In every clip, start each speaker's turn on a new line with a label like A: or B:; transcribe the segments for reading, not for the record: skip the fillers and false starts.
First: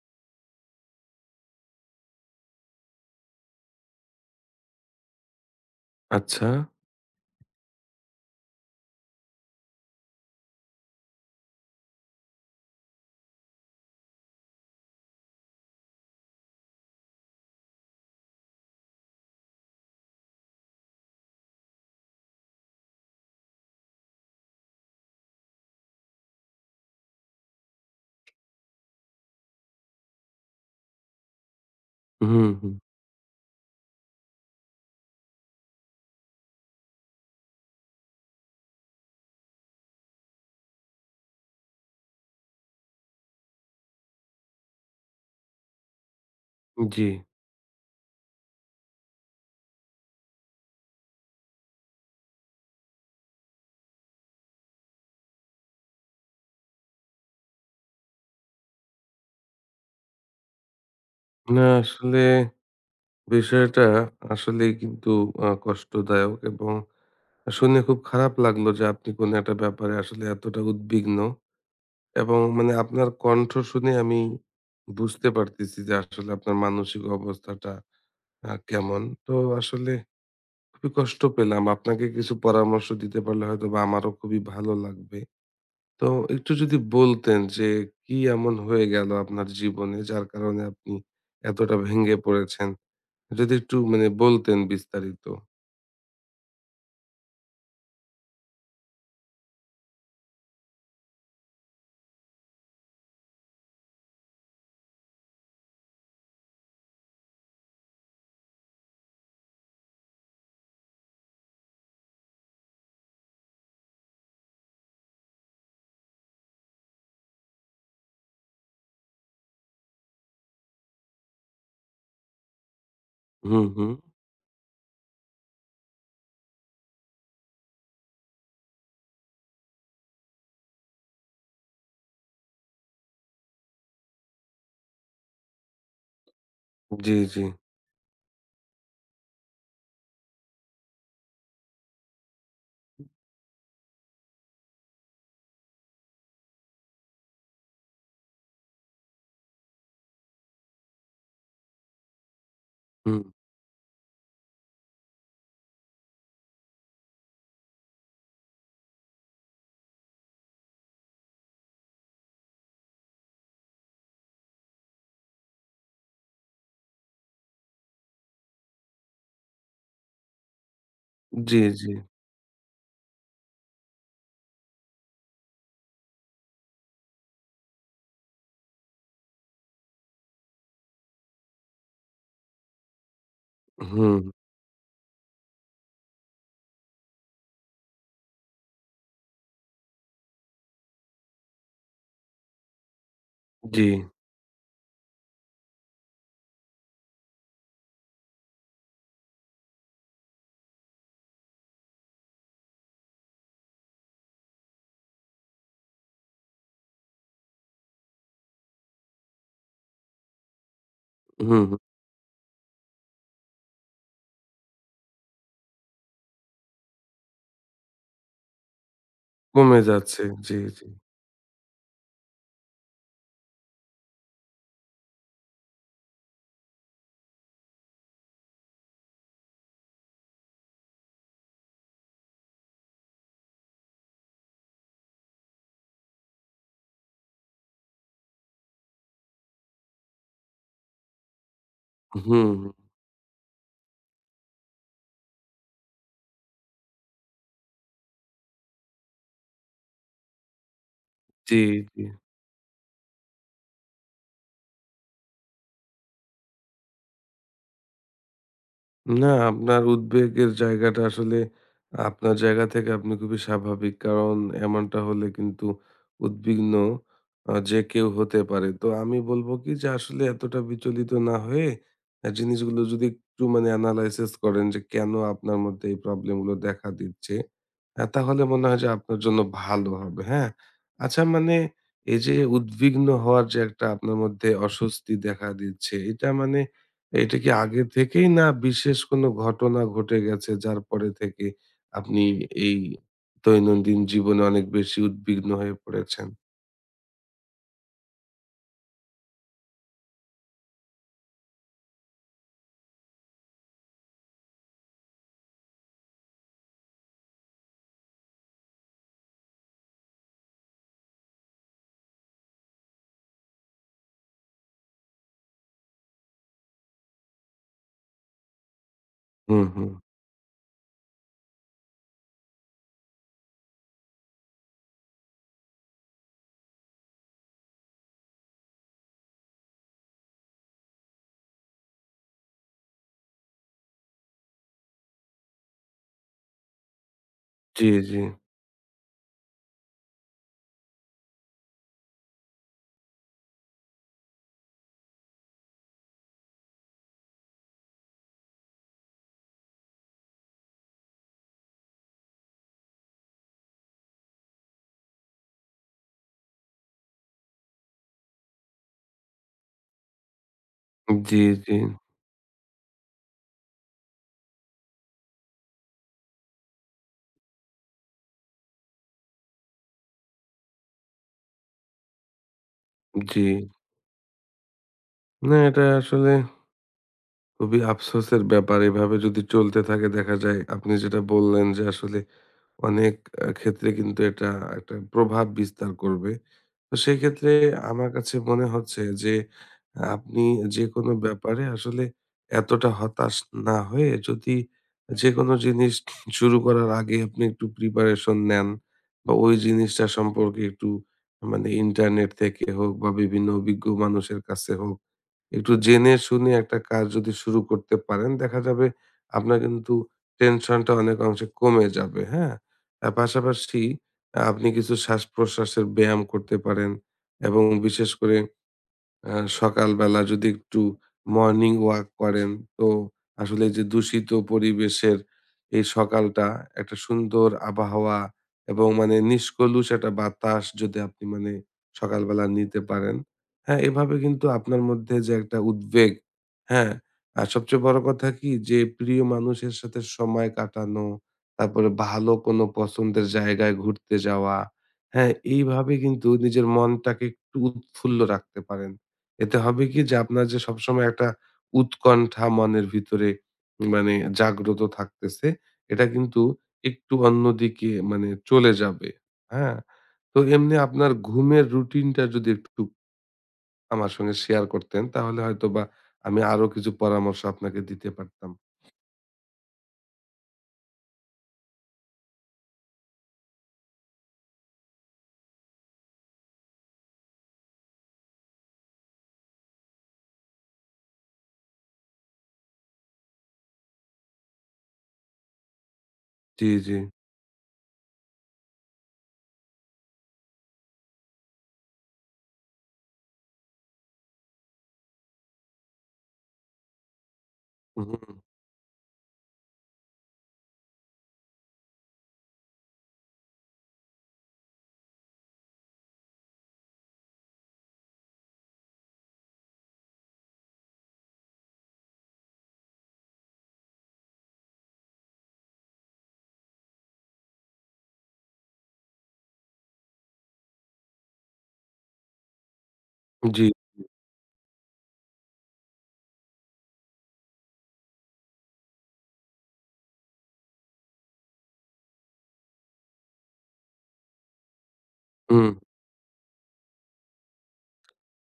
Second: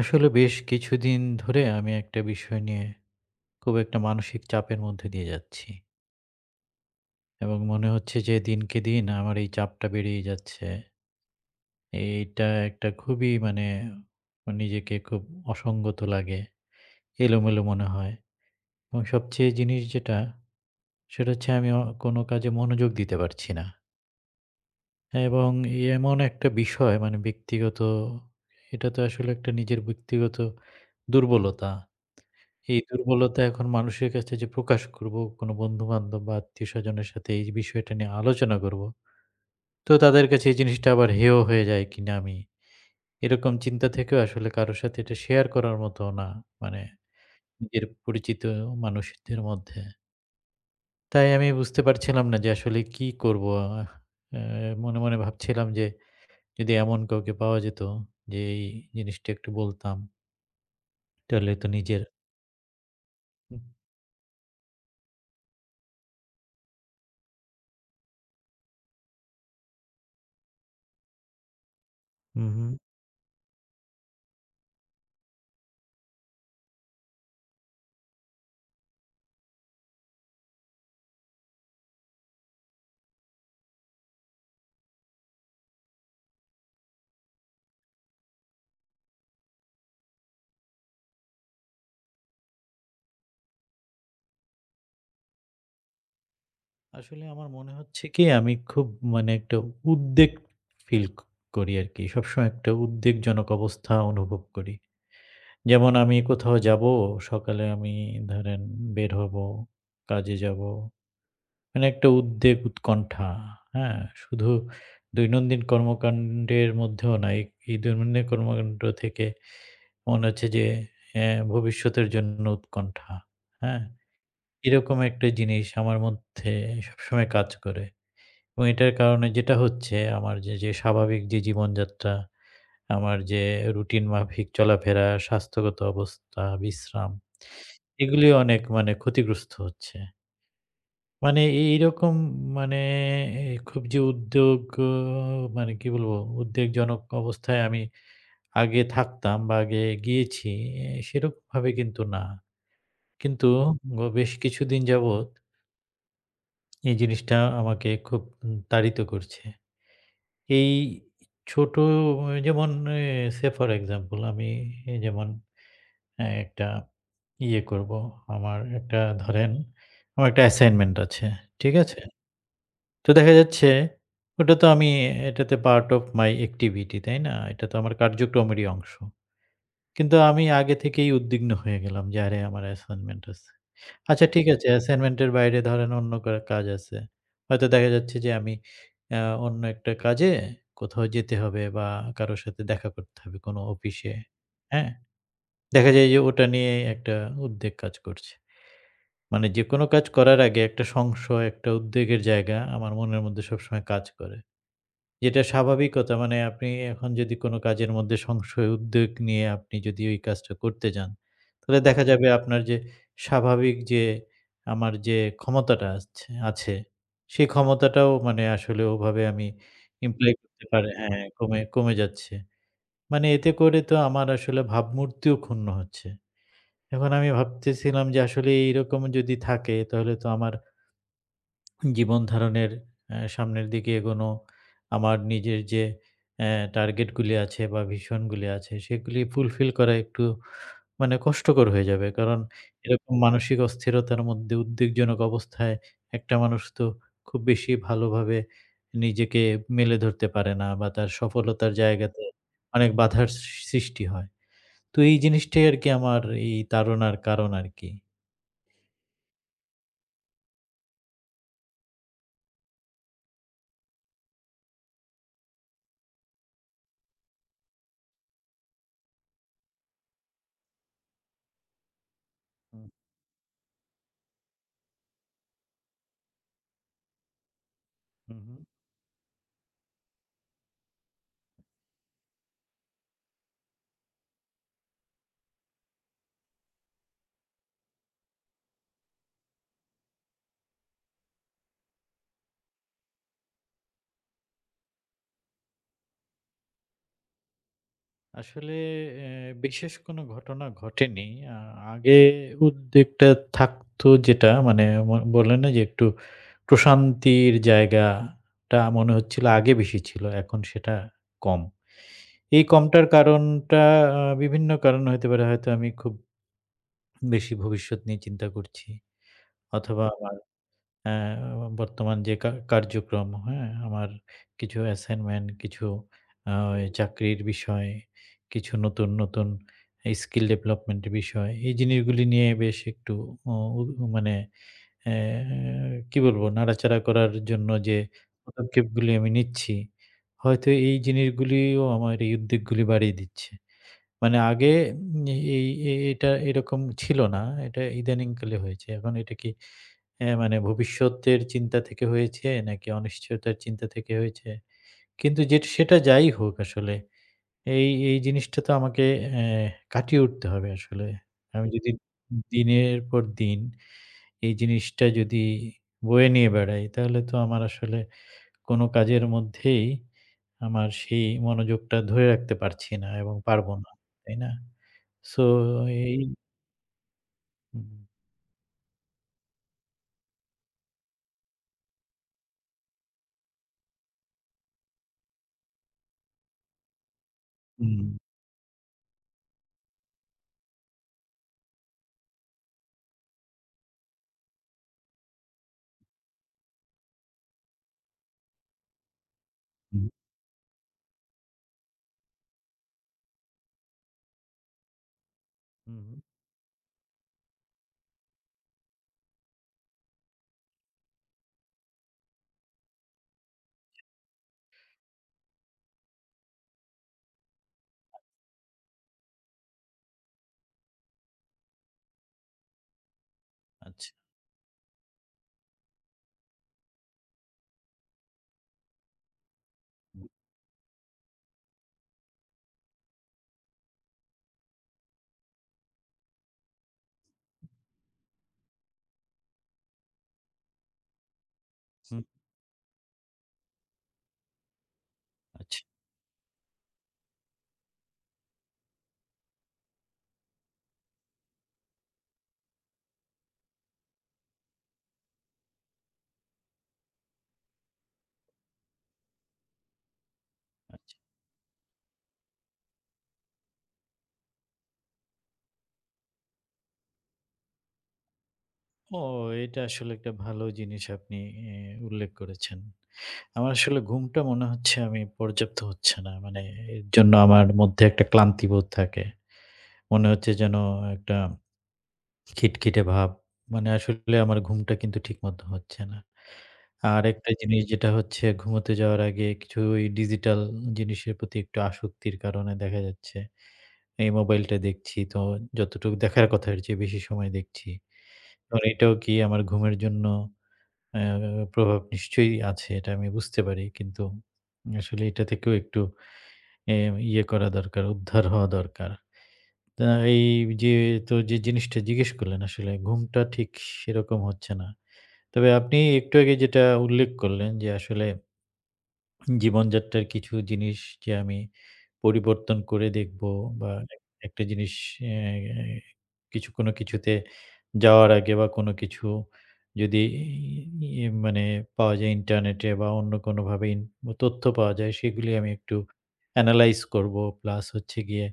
A: আসলে বেশ কিছুদিন ধরে আমি একটা বিষয় নিয়ে খুব একটা মানসিক চাপের মধ্যে দিয়ে যাচ্ছি
B: আচ্ছা।
A: এবং মনে হচ্ছে যে দিনকে দিন আমার এই চাপটা বেড়েই যাচ্ছে। এইটা একটা খুবই নিজেকে খুব অসঙ্গত লাগে, এলোমেলো মনে হয় এবং সবচেয়ে জিনিস যেটা সেটা হচ্ছে আমি কোনো কাজে মনোযোগ দিতে পারছি না এবং এমন একটা বিষয় ব্যক্তিগত এটা তো আসলে একটা নিজের ব্যক্তিগত দুর্বলতা।
B: হুম, হুম।
A: এই দুর্বলতা এখন মানুষের কাছে যে প্রকাশ করব, কোনো বন্ধু-বান্ধব বা আত্মীয়স্বজনের সাথে এই বিষয়টা নিয়ে আলোচনা করব। তো তাদের কাছে এই জিনিসটা আবার হেয় হয়ে যায় কিনা আমি, এরকম চিন্তা থেকেও আসলে কারো সাথে এটা শেয়ার করার মতো না। মানে
B: জি।
A: নিজের পরিচিত মানুষদের মধ্যে। তাই আমি বুঝতে পারছিলাম না যে আসলে কি করব? আহ আ মনে ভাবছিলাম যে যদি এমন কাউকে পাওয়া যেত যে এই জিনিসটা একটু বলতাম, তাহলে
B: না,
A: তো নিজের
B: আসলে
A: হুম,
B: বিষয়টা আসলেই কিন্তু কষ্টদায়ক, এবং শুনে খুব খারাপ লাগলো যে আপনি কোনো একটা ব্যাপারে আসলে এতটা উদ্বিগ্ন, এবং
A: হুম, হুম।
B: মানে আপনার কণ্ঠ শুনে আমি বুঝতে পারতেছি যে আসলে আপনার মানসিক অবস্থাটা কেমন। তো আসলে খুবই কষ্ট পেলাম। আপনাকে কিছু পরামর্শ দিতে পারলে হয়তোবা আমারও খুবই ভালো লাগবে। তো একটু যদি বলতেন যে কি এমন হয়ে গেল আপনার জীবনে যার কারণে আপনি এতটা ভেঙে পড়েছেন? যদি একটু মানে বলতেন বিস্তারিত।
A: আসলে আমার মনে হচ্ছে কি আমি খুব একটা উদ্বেগ ফিল ক করি আরকি। সবসময় একটা উদ্বেগজনক অবস্থা অনুভব করি। যেমন আমি কোথাও যাবো, সকালে আমি ধরেন বের হবো, কাজে যাবো। মানে একটা উদ্বেগ, উৎকণ্ঠা, হ্যাঁ? শুধু দৈনন্দিন কর্মকাণ্ডের মধ্যেও না, এই এই দৈনন্দিন কর্মকাণ্ড থেকে মনে হচ্ছে যে অ্যা ভবিষ্যতের জন্য উৎকণ্ঠা,
B: হুম,
A: হ্যাঁ?
B: হুম।
A: এরকম একটা জিনিস আমার মধ্যে সবসময় কাজ করে। এবং এটার কারণে যেটা হচ্ছে আমার যে স্বাভাবিক যে জীবনযাত্রা, আমার যে রুটিন মাফিক চলাফেরা, স্বাস্থ্যগত অবস্থা, বিশ্রাম,
B: জি, জি।
A: এগুলি অনেক ক্ষতিগ্রস্ত হচ্ছে। মানে এইরকম মানে এ খুব যে উদ্যোগ অ মানে কি বলবো? উদ্বেগজনক অবস্থায় আমি আগে থাকতাম বা আগে গিয়েছি সেরকমভাবে কিন্তু না।
B: হুম।
A: কিন্তু বেশ কিছুদিন যাবৎ এই জিনিসটা আমাকে খুব তাড়িত করছে। এই ছোট যেমন এ say for example আমি এই যেমন একটা ইয়ে করব। আমার একটা ধরেন আমার একটা অ্যাসাইনমেন্ট আছে।
B: জি,
A: ঠিক
B: জি।
A: আছে? তো দেখা যাচ্ছে ওটা তো আমি এটাতে পার্ট অফ মাই এক্টিভিটি, তাই না? এটা তো আমার কার্যক্রমেরই অংশ। কিন্তু আমি আগে থেকেই উদ্বিগ্ন হয়ে গেলাম যে আরে আমার অ্যাসাইনমেন্ট আছে।
B: হুম,
A: আচ্ছা ঠিক আছে। অ্যাসাইনমেন্টের বাইরে ধরেন অন্য করা কাজ আছে। হয়তো দেখা যাচ্ছে যে আমি আ অন্য একটা কাজে কোথাও যেতে হবে বা কারো সাথে দেখা করতে হবে কোনো
B: জি।
A: অফিসে। হ্যাঁ? দেখা যায় যে ওটা নিয়ে একটা উদ্বেগ কাজ করছে। মানে যেকোনো কাজ করার আগে একটা সংশয়, একটা উদ্বেগের জায়গা আমার মনের মধ্যে সবসময় কাজ করে। যেটা স্বাভাবিকতা মানে আপনি এখন যদি কোনো কাজের মধ্যে সংশয় উদ্বেগ নিয়ে আপনি যদি ওই কাজটা করতে যান,
B: হুম, হুম।
A: তাহলে দেখা যাবে আপনার যে স্বাভাবিক যে আমার যে ক্ষমতাটা আছে আছে, সেই ক্ষমতাটাও মানে আসলে ওভাবে আমি
B: কমে যাচ্ছে।
A: ইমপ্লাই
B: জি,
A: করতে
B: জি।
A: পারে হ্যাঁ, কমে কমে যাচ্ছে। মানে এতে করে তো আমার আসলে ভাবমূর্তিও ক্ষুণ্ণ হচ্ছে। এখন আমি ভাবতেছিলাম যে আসলে এইরকম যদি থাকে তাহলে তো আমার জীবন ধারণের সামনের দিকে এগোনো, আমার নিজের যে অ্যা টার্গেটগুলি আছে বা ভিশনগুলি আছে, সেগুলি ফুলফিল করা একটু কষ্টকর হয়ে যাবে। কারণ
B: হুম, হুম।
A: এরকম মানসিক অস্থিরতার মধ্যে উদ্বেগজনক অবস্থায় একটা মানুষ তো খুব বেশি ভালোভাবে নিজেকে মেলে ধরতে পারে না বা তার
B: জি,
A: সফলতার
B: জি।
A: জায়গাতে অনেক বাধার সৃষ্টি হয়। তো এই জিনিসটাই আরকি আমার এই তাড়নার কারণ আরকি।
B: না, আপনার উদ্বেগের জায়গাটা আসলে আপনার জায়গা থেকে আপনি খুবই স্বাভাবিক। কারণ এমনটা হলে কিন্তু উদ্বিগ্ন যে কেউ হতে পারে। তো আমি বলব কি যে আসলে এতটা বিচলিত না হয়ে জিনিসগুলো
A: হুম,
B: যদি একটু মানে analysis করেন যে কেন আপনার মধ্যে এই প্রবলেম গুলো দেখা দিচ্ছে। হ্যাঁ,
A: হুম,
B: তাহলে
A: হুম।
B: মনে হয় যে আপনার জন্য ভালো হবে। হ্যাঁ? আচ্ছা, মানে এই যে উদ্বিগ্ন হওয়ার যে একটা আপনার মধ্যে অস্বস্তি দেখা দিচ্ছে, এটা মানে এটা কি আগে থেকেই, না বিশেষ কোনো ঘটনা ঘটে গেছে যার পরে থেকে আপনি এই দৈনন্দিন জীবনে অনেক বেশি উদ্বিগ্ন হয়ে পড়েছেন?
A: আসলে এ বিশেষ কোনো ঘটনা ঘটেনি। আ আগে উদ্বেগটা থাকতো যেটা মানে ম বলে না যে একটু প্রশান্তির জায়গাটা মনে হচ্ছিল আগে বেশি ছিল। এখন সেটা কম। এই কমটার কারণটা বিভিন্ন কারণ হইতে পারে। হয়তো আমি খুব বেশি ভবিষ্যৎ নিয়ে চিন্তা করছি
B: হুম, হুম।
A: অথবা আমার হ্যাঁ, বর্তমান যে কার্যক্রম, হ্যাঁ? আমার কিছু অ্যাসাইনমেন্ট, কিছু ওই চাকরির বিষয়, কিছু নতুন স্কিল ডেভেলপমেন্ট এর বিষয়। এই জিনিসগুলি নিয়ে বেশ একটু উ উ মানে অ্যা কি বলবো? নাড়াচাড়া করার জন্য
B: জি,
A: যে
B: জি।
A: পদক্ষেপগুলি আমি নিচ্ছি, হয়তো এই জিনিসগুলিও আমার এই উদ্বেগগুলি বাড়িয়ে দিচ্ছে। মানে আগে উম এই এ এটা এরকম ছিল না। এটা ইদানিংকালে হয়েছে। এখন এটা কি অ্যা মানে ভবিষ্যতের চিন্তা থেকে হয়েছে নাকি অনিশ্চয়তার চিন্তা থেকে হয়েছে? কিন্তু সেটা যাই হোক আসলে এই জিনিসটা তো আমাকে অ্যা কাটিয়ে উঠতে হবে আসলে।
B: জি,
A: আমি
B: জি।
A: যদি দিনের পর দিন এই জিনিসটা যদি বয়ে নিয়ে বেড়াই তাহলে তো আমার আসলে কোনো কাজের মধ্যেই আমার সেই মনোযোগটা ধরে রাখতে পারছি না এবং
B: জি।
A: পারবো না, তাই না? সো
B: না, এটা
A: এই
B: আসলে খুবই আফসোসের ব্যাপার। এভাবে যদি চলতে থাকে দেখা যায় আপনি যেটা বললেন যে আসলে অনেক ক্ষেত্রে কিন্তু এটা একটা প্রভাব বিস্তার করবে। তো সেক্ষেত্রে
A: হুম,
B: আমার কাছে মনে হচ্ছে যে আপনি যেকোনো ব্যাপারে আসলে এতটা হতাশ না হয়ে যদি যেকোনো জিনিস শুরু করার আগে আপনি একটু প্রিপারেশন নেন বা ওই জিনিসটা
A: হুম,
B: সম্পর্কে একটু মানে ইন্টারনেট থেকে হোক বা বিভিন্ন অভিজ্ঞ মানুষের কাছে হোক, একটু
A: হুম,
B: জেনে শুনে একটা কাজ যদি শুরু করতে পারেন দেখা যাবে আপনার কিন্তু টেনশনটা অনেক অংশে কমে যাবে। হ্যাঁ, আর পাশাপাশি আপনি কিছু শ্বাস প্রশ্বাসের ব্যায়াম করতে পারেন এবং বিশেষ করে আ সকালবেলা যদি একটু মর্নিং ওয়াক করেন, তো আসলে যে
A: আচ্ছা,
B: দূষিত পরিবেশের এই সকালটা একটা সুন্দর আবহাওয়া এবং মানে নিষ্কলুষ একটা বাতাস যদি আপনি মানে সকালবেলা নিতে পারেন, হ্যাঁ? এভাবে কিন্তু আপনার মধ্যে যে একটা উদ্বেগ, হ্যাঁ? আর সবচেয়ে বড় কথা কি যে প্রিয় মানুষের সাথে সময় কাটানো, তারপরে
A: হুম,
B: ভালো কোনো পছন্দের জায়গায় ঘুরতে যাওয়া, হ্যাঁ?
A: আচ্ছা।
B: এইভাবে কিন্তু নিজের মনটাকে একটু উৎফুল্ল রাখতে পারেন। এতে হবে কি যে আপনার যে সবসময় একটা উৎকণ্ঠা মনের ভিতরে মানে জাগ্রত থাকতেছে, এটা কিন্তু একটু অন্যদিকে মানে চলে যাবে। হ্যাঁ? তো এমনি আপনার ঘুমের রুটিনটা যদি একটু আমার সঙ্গে শেয়ার করতেন তাহলে হয়তোবা আমি আরো কিছু পরামর্শ আপনাকে দিতে পারতাম।
A: ও এটা আসলে একটা ভালো জিনিস আপনি এ উল্লেখ করেছেন। আমার আসলে ঘুমটা মনে হচ্ছে আমি পর্যাপ্ত হচ্ছে না। মানে এর জন্য আমার মধ্যে একটা ক্লান্তিবোধ থাকে। মনে হচ্ছে যেন একটা খিটখিটে ভাব। মানে আসলে আমার ঘুমটা কিন্তু ঠিকমতো হচ্ছে না।
B: জি, জি।
A: আরেকটা জিনিস যেটা হচ্ছে ঘুমোতে যাওয়ার আগে কিছু ওই ডিজিটাল জিনিসের প্রতি একটু আসক্তির কারণে দেখা যাচ্ছে এই মোবাইলটা দেখছি তো যতটুকু দেখার কথা এর চেয়ে বেশি সময় দেখছি।
B: হুম,
A: আর এটাও কি আমার ঘুমের জন্য আ প্রভাব নিশ্চয়ই আছে এটা আমি বুঝতে পারি। কিন্তু আসলে এটা থেকেও একটু এ ইয়ে করা দরকার, উদ্ধার হওয়া দরকার। তা এই যে তো যে জিনিসটা জিজ্ঞেস করলেন আসলে ঘুমটা ঠিক সেরকম হচ্ছে না। তবে আপনি একটু আগে যেটা উল্লেখ করলেন যে আসলে জীবনযাত্রার কিছু জিনিস যে আমি পরিবর্তন করে দেখব
B: জি,
A: বা একটা জিনিস অ্যা কিছু কোনো কিছুতে যাওয়ার আগে বা কোনো কিছু যদি ই মানে পাওয়া যায় ইন্টারনেটে বা অন্য কোনোভাবে তথ্য পাওয়া যায় সেগুলি
B: হুম,
A: আমি একটু এনালাইজ করব। প্লাস হচ্ছে গিয়ে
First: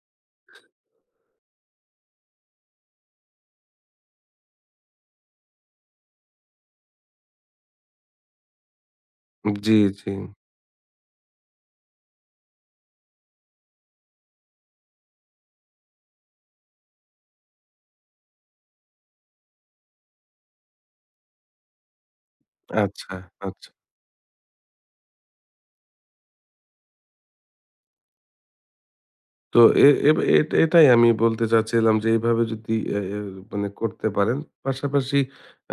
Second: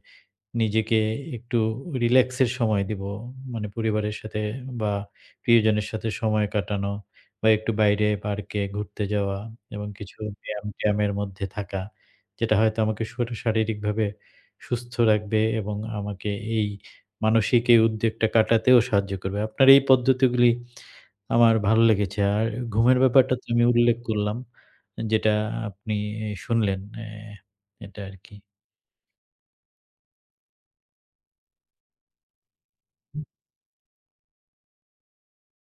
A: নিজেকে একটু রিল্যাক্সের সময় দিব। মানে পরিবারের সাথে বা প্রিয়জনের সাথে সময় কাটানো বা একটু বাইরে পার্কে ঘুরতে যাওয়া
B: জি,
A: এবং
B: জি।
A: কিছু ব্যায়াম-ট্যায়ামের মধ্যে থাকা। যেটা হয়তো আমাকে শারীরিকভাবে সুস্থ রাখবে এবং আমাকে এই মানসিক এই উদ্বেগটা কাটাতেও সাহায্য করবে। আপনার এই পদ্ধতিগুলি আমার ভালো লেগেছে। আর ঘুমের
B: আচ্ছা,
A: ব্যাপারটা তো আমি
B: আচ্ছা।
A: উল্লেখ করলাম। যেটা আপনি শুনলেন। এটা আরকি।
B: তো এ এব এট এটাই আমি বলতে চাচ্ছিলাম যে এইভাবে যদি এ এ মানে করতে পারেন। পাশাপাশি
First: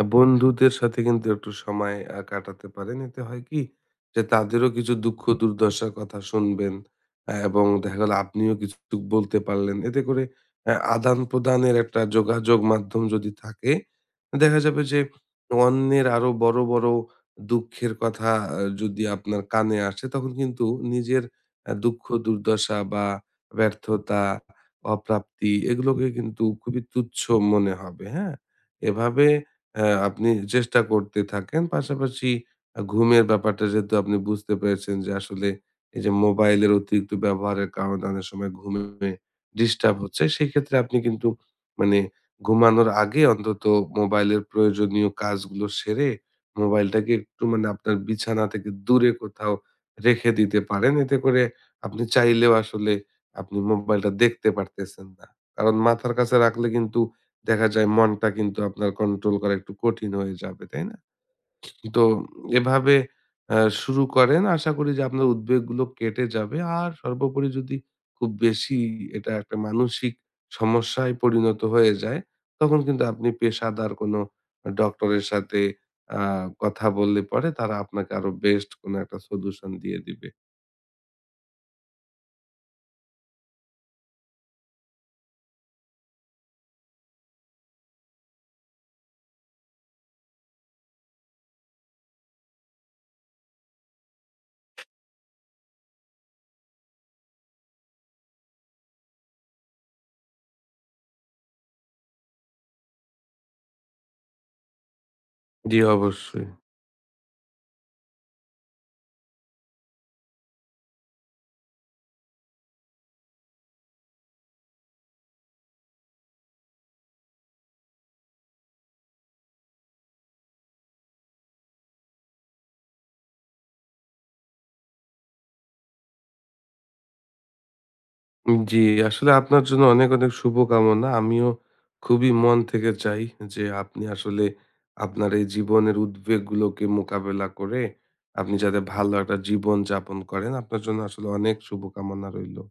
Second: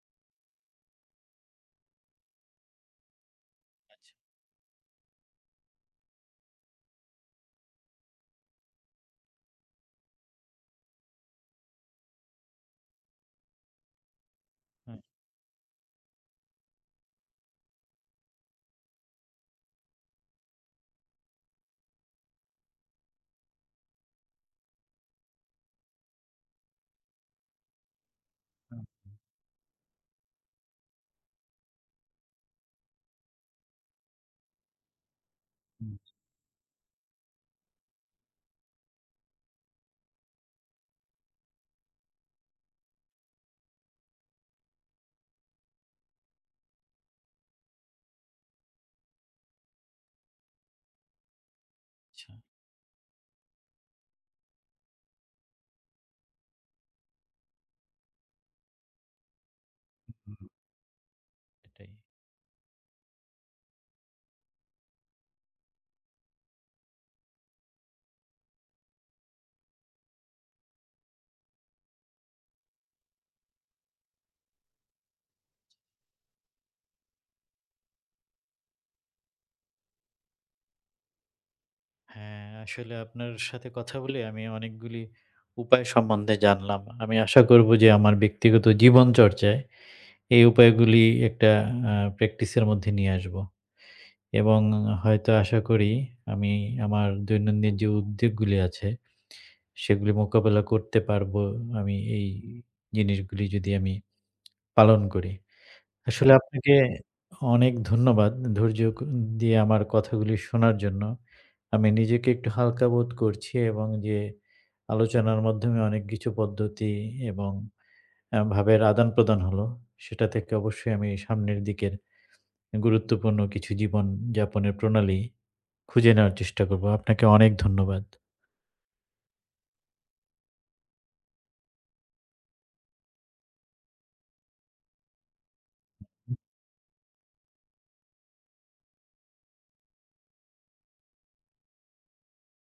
B: বন্ধুদের সাথে কিন্তু একটু সময় কাটাতে পারেন। এতে হয় কি
A: আচ্ছা।
B: যে তাদেরও কিছু দুঃখ দুর্দশার কথা শুনবেন এবং দেখা গেল আপনিও কিছু বলতে পারলেন। এতে করে আদান-প্রদানের একটা যোগাযোগ মাধ্যম যদি থাকে, দেখা যাবে
A: হ্যাঁ,
B: যে অন্যের আরো বড়, বড় দুঃখের কথা যদি আপনার কানে আসে তখন কিন্তু নিজের দুঃখ দুর্দশা বা ব্যর্থতা, অপ্রাপ্তি এগুলোকে কিন্তু খুবই তুচ্ছ মনে হবে, হ্যাঁ? এভাবে আপনি চেষ্টা করতে থাকেন। পাশাপাশি ঘুমের ব্যাপারটা যেহেতু আপনি বুঝতে পেরেছেন যে আসলে
A: হুম,
B: এই যে মোবাইলের অতিরিক্ত ব্যবহারের কারণে অনেক সময় ঘুমে ডিস্টার্ব হচ্ছে। সেক্ষেত্রে আপনি কিন্তু মানে ঘুমানোর আগে অন্তত মোবাইলের প্রয়োজনীয় কাজগুলো সেরে মোবাইলটাকে একটু মানে আপনার বিছানা থেকে দূরে কোথাও রেখে দিতে পারেন। এতে করে আপনি
A: আচ্ছা।
B: চাইলেও আসলে আপনি মোবাইলটা দেখতে পারতেছেন না। কারণ মাথার কাছে রাখলে কিন্তু দেখা যায় মনটা কিন্তু আপনার কন্ট্রোল করা একটু কঠিন হয়ে
A: হুম,
B: যাবে, তাই না?
A: এটাই।
B: তো এভাবে আ শুরু করেন। আশা করি যে আপনার উদ্বেগগুলো কেটে যাবে। আর সর্বোপরি যদি খুব বেশি এটা একটা মানসিক সমস্যায় পরিণত হয়ে যায়, তখন কিন্তু আপনি পেশাদার কোনো ডক্টরের সাথে আ কথা বললে পরে তারা আপনাকে আরো বেস্ট কোনো একটা সলিউশন দিয়ে দিবে।
A: হ্যাঁ, আসলে আপনার সাথে কথা বলে আমি অনেকগুলি উপায় সম্বন্ধে জানলাম। আমি আশা করব যে আমার ব্যক্তিগত জীবন চর্চায় এই উপায়গুলি একটা প্র্যাকটিসের মধ্যে নিয়ে আসবো। এবং হয়তো আশা করি আমি আমার দৈনন্দিন যে উদ্বেগগুলি আছে সেগুলি মোকাবেলা করতে পারবো আমি এই জিনিসগুলি যদি আমি পালন করি।
B: জি,
A: আসলে
B: অবশ্যই।
A: আপনাকে অনেক ধন্যবাদ ধৈর্য দিয়ে আমার কথাগুলি শোনার জন্য। আমি নিজেকে একটু হালকা বোধ করছি এবং যে আলোচনার মাধ্যমে অনেক কিছু পদ্ধতি এবং ভাবের আদান-প্রদান হলো, সেটা থেকে অবশ্যই আমি সামনের দিকের গুরুত্বপূর্ণ কিছু জীবন যাপনের প্রণালী খুঁজে নেওয়ার চেষ্টা করব। আপনাকে অনেক ধন্যবাদ।
B: জি, আসলে আপনার জন্য অনেক, অনেক শুভকামনা। আমিও খুবই মন থেকে চাই যে আপনি আসলে আপনার এই জীবনের উদ্বেগগুলোকে মোকাবেলা করে আপনি যাতে ভালো একটা জীবন যাপন করেন। আপনার জন্য আসলে অনেক শুভকামনা রইলো।